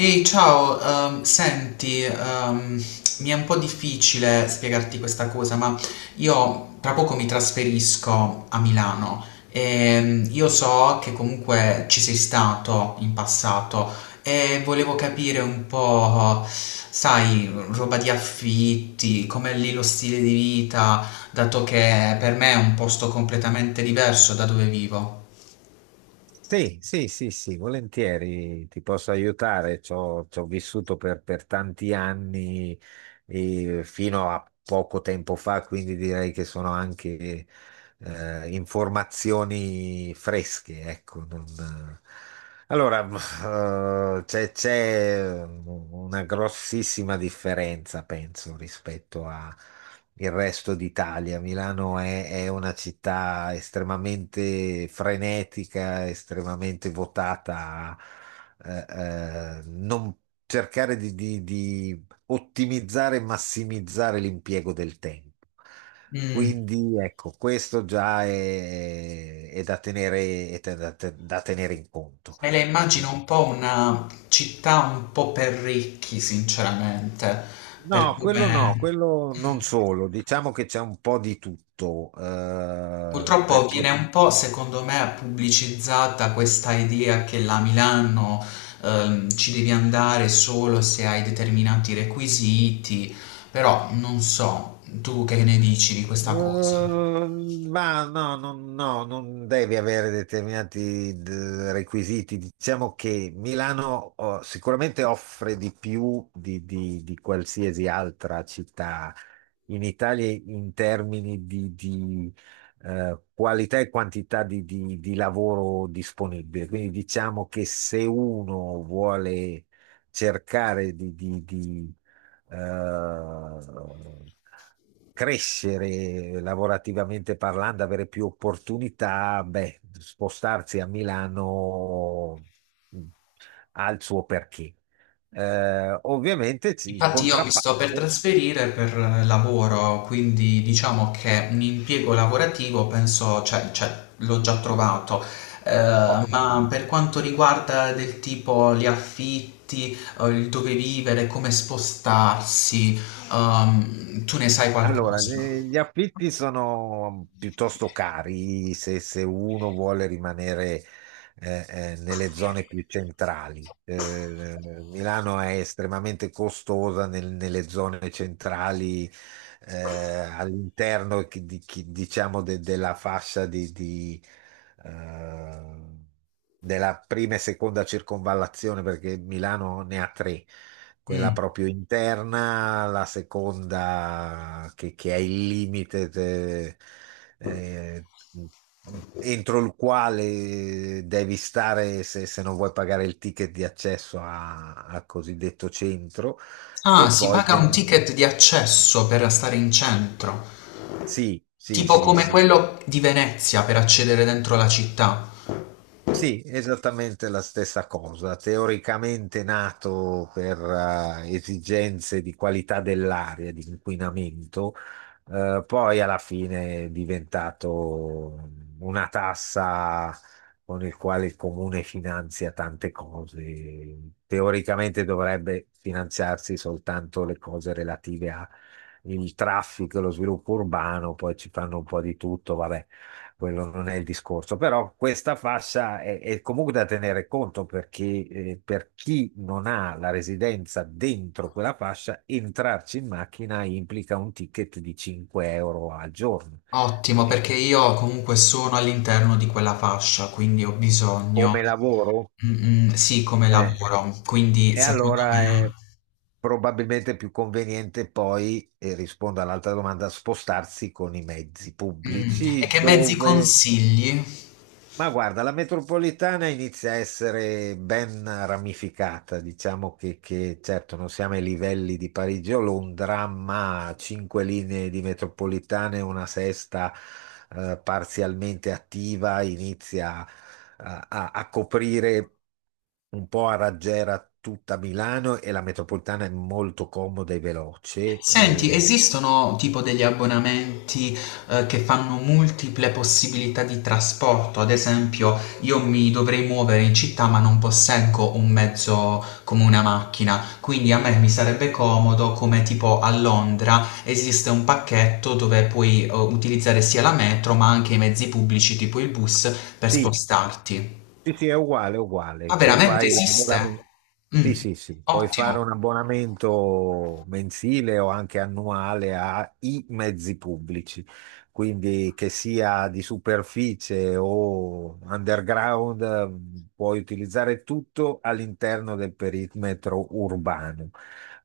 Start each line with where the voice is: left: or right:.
left: Ehi, ciao, senti, mi è un po' difficile spiegarti questa cosa, ma io tra poco mi trasferisco a Milano e io so che comunque ci sei stato in passato e volevo capire un po', sai, roba di affitti, com'è lì lo stile di vita, dato che per me è un posto completamente diverso da dove vivo.
right: Sì, sì, sì, sì, volentieri ti posso aiutare. Ci ho vissuto per tanti anni, fino a poco tempo fa, quindi direi che sono anche informazioni fresche, ecco, non, allora, c'è una grossissima differenza, penso, rispetto al resto d'Italia. Milano è una città estremamente frenetica, estremamente votata a non cercare di ottimizzare e massimizzare l'impiego del tempo.
left: Mm.
right: Quindi ecco, questo già è da tenere, è da tenere in conto.
left: Me la immagino un po' una città un po' per ricchi, sinceramente, per
right: No, quello no,
left: come...
right: quello non
left: Mm.
right: solo, diciamo che c'è un po' di tutto,
left: Purtroppo viene
right: perché.
left: un po', secondo me, pubblicizzata questa idea che la Milano ci devi andare solo se hai determinati requisiti, però non so, tu che ne dici di questa cosa?
right: Mm, ma no, no, no, non devi avere determinati requisiti. Diciamo che Milano oh, sicuramente offre di più di qualsiasi altra città in Italia in termini qualità e quantità di lavoro disponibile. Quindi diciamo che se uno vuole cercare eh, crescere lavorativamente parlando, avere più opportunità, beh, spostarsi a Milano mh, ha il suo perché. Ovviamente il
left: Infatti io mi
right: contrappasso,
left: sto per trasferire per lavoro, quindi diciamo che un impiego lavorativo penso, cioè, l'ho già trovato.
right: ottimo.
left: Ma per quanto riguarda del tipo gli affitti, il dove vivere, come spostarsi, tu ne sai
right: Allora,
left: qualcosa?
right: gli affitti sono piuttosto cari se uno vuole rimanere nelle zone più centrali. Milano è estremamente costosa nelle zone centrali, all'interno diciamo della fascia eh, della prima e seconda circonvallazione, perché Milano ne ha tre: quella
left: Mm.
right: proprio interna, la seconda che è il limite eh, entro il quale devi stare se non vuoi pagare il ticket di accesso al cosiddetto centro.
left: Ah,
right: E
left: si
right: poi,
left: paga un ticket di accesso per stare in centro,
right: sì, sì,
left: tipo
right: sì,
left: come
right: sì.
left: quello di Venezia per accedere dentro la città.
right: Sì, esattamente la stessa cosa. Teoricamente nato per esigenze di qualità dell'aria, di inquinamento, poi alla fine è diventato una tassa con il quale il comune finanzia tante cose. Teoricamente dovrebbe finanziarsi soltanto le cose relative al traffico e lo sviluppo urbano, poi ci fanno un po' di tutto, vabbè, quello non è il discorso, però questa fascia è comunque da tenere conto, perché per chi non ha la residenza dentro quella fascia, entrarci in macchina implica un ticket di 5 € al giorno.
left: Ottimo,
right: E
left: perché io comunque sono all'interno di quella fascia, quindi ho bisogno
right: come lavoro?
left: mm, mm, sì, come
right: Eh,
left: lavoro, quindi
right: e
left: secondo
right: allora
left: me...
right: è probabilmente più conveniente poi, e rispondo all'altra domanda, spostarsi con i mezzi
left: Mm, e
right: pubblici
left: che mezzi
right: dove.
left: consigli?
right: Ma guarda, la metropolitana inizia a essere ben ramificata, diciamo certo non siamo ai livelli di Parigi o Londra, ma cinque linee di metropolitane, una sesta parzialmente attiva, inizia a, a coprire un po' a raggiera tutta Milano, e la metropolitana è molto comoda e veloce.
left: Senti, esistono tipo degli abbonamenti, che fanno multiple possibilità di trasporto? Ad esempio, io mi dovrei muovere in città, ma non posseggo un mezzo come una macchina, quindi a me mi sarebbe comodo, come tipo a Londra, esiste un pacchetto dove puoi, utilizzare sia la metro, ma anche i mezzi pubblici, tipo il bus, per
right: Sì.
left: spostarti.
right: Sì, sì, è uguale, è
left: Ma
right: uguale. Tu
left: veramente
right: fai
left: esiste?
right: l'abbonamento. Sì,
left: Mm,
right: sì, sì. Puoi
left: ottimo.
right: fare un abbonamento mensile o anche annuale ai mezzi pubblici, quindi che sia di superficie o underground, puoi utilizzare tutto all'interno del perimetro urbano.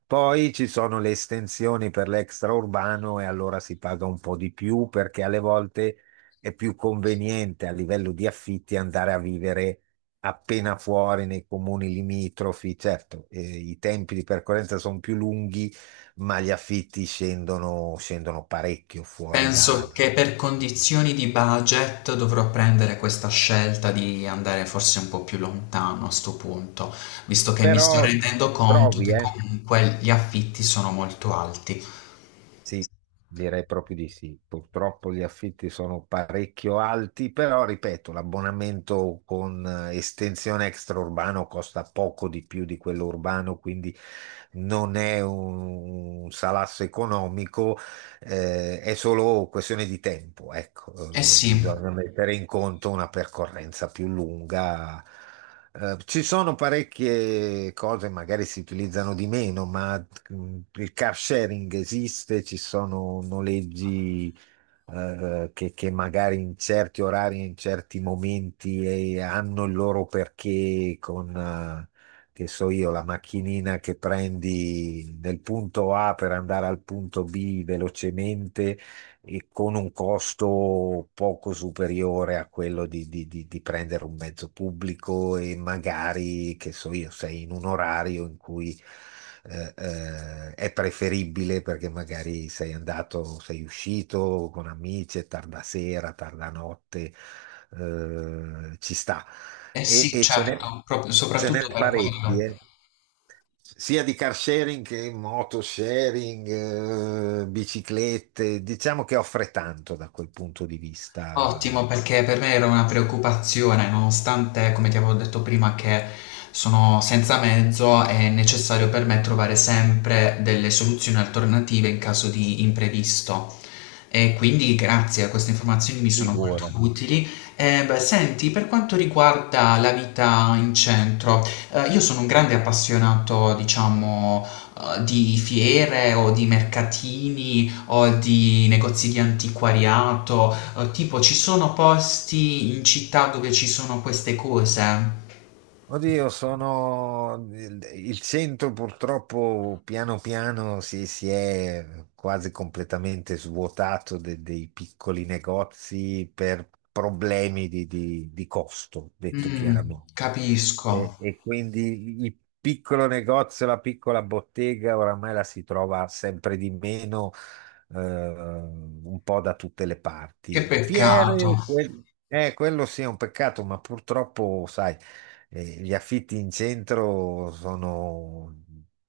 right: Poi ci sono le estensioni per l'extraurbano e allora si paga un po' di più, perché alle volte è più conveniente a livello di affitti andare a vivere appena fuori nei comuni limitrofi. Certo, i tempi di percorrenza sono più lunghi, ma gli affitti scendono, scendono parecchio fuori da…
left: Penso che per condizioni di budget dovrò prendere questa scelta di andare forse un po' più lontano a sto punto, visto che mi sto
right: Però
left: rendendo conto
right: trovi,
left: che comunque gli affitti sono molto alti.
right: sì, direi proprio di sì. Purtroppo gli affitti sono parecchio alti, però ripeto, l'abbonamento con estensione extraurbano costa poco di più di quello urbano, quindi non è un salasso economico, è solo questione di tempo, ecco.
left: Eh sì,
right: Bisogna mettere in conto una percorrenza più lunga. Ci sono parecchie cose, magari si utilizzano di meno, ma il car sharing esiste, ci sono noleggi che magari in certi orari, in certi momenti hanno il loro perché con, che so io, la macchinina che prendi nel punto A per andare al punto B velocemente e con un costo poco superiore a quello di prendere un mezzo pubblico, e magari, che so io, sei in un orario in cui è preferibile perché magari sei andato, sei uscito con amici, è tarda sera, tarda notte, ci sta.
left: eh sì,
right: Ce n'è,
left: certo, proprio
right: ce
left: soprattutto
right: n'è
left: per
right: parecchi,
left: quello.
right: eh, sia di car sharing che moto sharing, biciclette, diciamo che offre tanto da quel punto di vista.
left: Ottimo, perché per me era una preoccupazione, nonostante, come ti avevo detto prima, che sono senza mezzo, è necessario per me trovare sempre delle soluzioni alternative in caso di imprevisto. E quindi grazie a queste informazioni mi sono molto
right: Figura.
left: utili. E, beh, senti, per quanto riguarda la vita in centro, io sono un grande appassionato, diciamo, di fiere o di mercatini o di negozi di antiquariato. Tipo, ci sono posti in città dove ci sono queste cose?
right: Oddio, sono il centro purtroppo piano piano si è quasi completamente svuotato dei piccoli negozi per problemi di costo, detto
left: Mh,
right: chiaramente.
left: capisco.
right: E quindi il piccolo negozio, la piccola bottega, oramai la si trova sempre di meno, un po' da tutte le
left: Che
right: parti.
left: peccato.
right: Fiere, quello sì è un peccato, ma purtroppo, sai, gli affitti in centro sono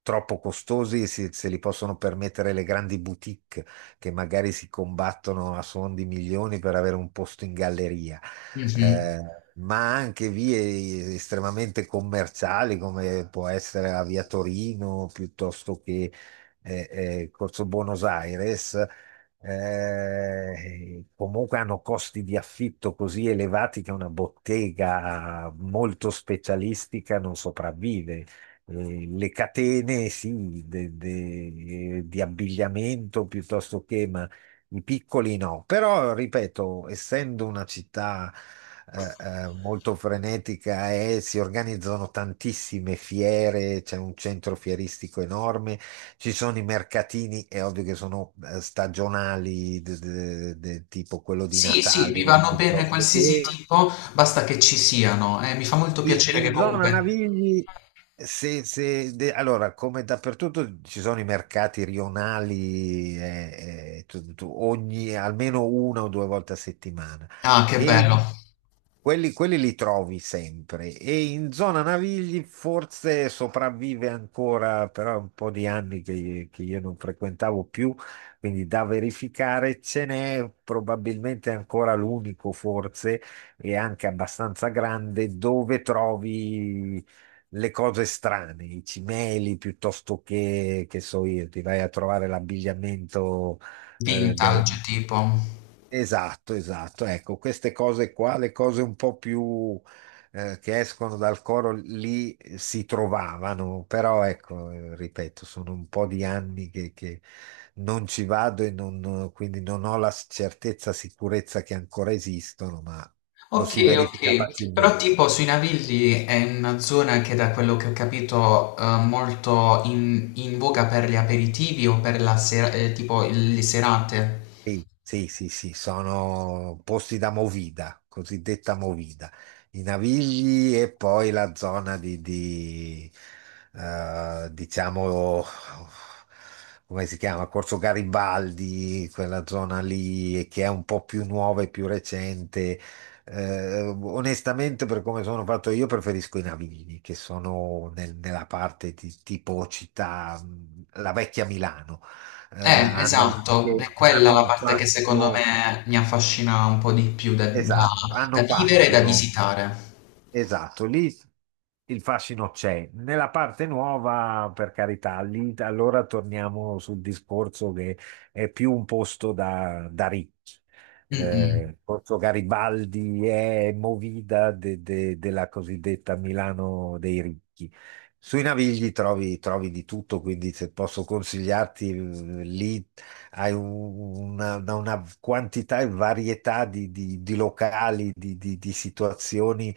right: troppo costosi, se li possono permettere le grandi boutique che magari si combattono a suon di milioni per avere un posto in galleria.
left: Mh-mh.
right: Eh, ma anche vie estremamente commerciali, come può essere la via Torino piuttosto che Corso Buenos Aires, comunque hanno costi di affitto così elevati che una bottega molto specialistica non sopravvive. Le catene, sì, di abbigliamento piuttosto che, ma i piccoli no. Però, ripeto, essendo una città molto frenetica, e si organizzano tantissime fiere, c'è un centro fieristico enorme, ci sono i mercatini, è ovvio che sono stagionali, tipo quello di
left: Sì, sì, mi
right: Natale
left: vanno bene
right: piuttosto
left: qualsiasi
right: che
left: tipo, basta che ci siano. Mi fa molto piacere che
right: in zona
left: comunque...
right: Navigli, allora, come dappertutto ci sono i mercati rionali, ogni, almeno una o due volte a settimana,
left: Ah, che
right: e
left: bello.
right: quelli, quelli li trovi sempre. E in zona Navigli forse sopravvive ancora, però è un po' di anni che io non frequentavo più, quindi da verificare. Ce n'è probabilmente ancora l'unico forse, e anche abbastanza grande, dove trovi le cose strane, i cimeli piuttosto che so io, ti vai a trovare l'abbigliamento.
left: Vintage, tipo.
right: Esatto, esatto. Ecco, queste cose qua, le cose un po' più che escono dal coro lì si trovavano, però ecco, ripeto, sono un po' di anni che non ci vado e quindi non ho la certezza, sicurezza che ancora esistono, ma lo
left: Ok,
right: si verifica
left: ok. Però
right: facilmente.
left: tipo sui Navilli è una zona che da quello che ho capito molto in, in voga per gli aperitivi o per la sera, tipo le serate.
right: Sì, sì, sì, sì, sono posti da movida, cosiddetta movida, i Navigli e poi la zona diciamo, come si chiama? Corso Garibaldi, quella zona lì che è un po' più nuova e più recente. Onestamente, per come sono fatto io, preferisco i Navigli, che sono nella parte di tipo città, la vecchia Milano
left: Quindi
right: hanno
left: esatto, è
right: che
left: quella
right: hanno
left: la
right: un
left: parte che secondo
right: fascino,
left: me mi affascina un po' di più da,
right: esatto,
left: da
right: hanno
left: vivere e da
right: fascino,
left: visitare.
right: esatto, lì il fascino c'è. Nella parte nuova, per carità, lì allora torniamo sul discorso che è più un posto da ricchi.
left: Mm, mm.
right: Corso Garibaldi è movida della cosiddetta Milano dei ricchi. Sui Navigli trovi, trovi di tutto, quindi se posso consigliarti, lì hai una quantità e varietà di locali, di situazioni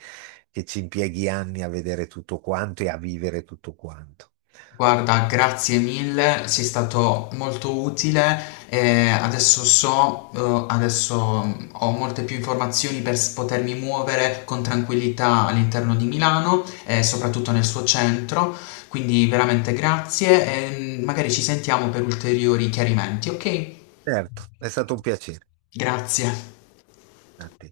right: che ci impieghi anni a vedere tutto quanto e a vivere tutto quanto.
left: Guarda, grazie mille, sei stato molto utile. E adesso so, adesso mm, ho molte più informazioni per potermi muovere con tranquillità all'interno di Milano e soprattutto nel suo centro. Quindi veramente grazie e mm, magari ci sentiamo per ulteriori chiarimenti, ok?
right: Certo, è stato un piacere.
left: Grazie.
right: A te.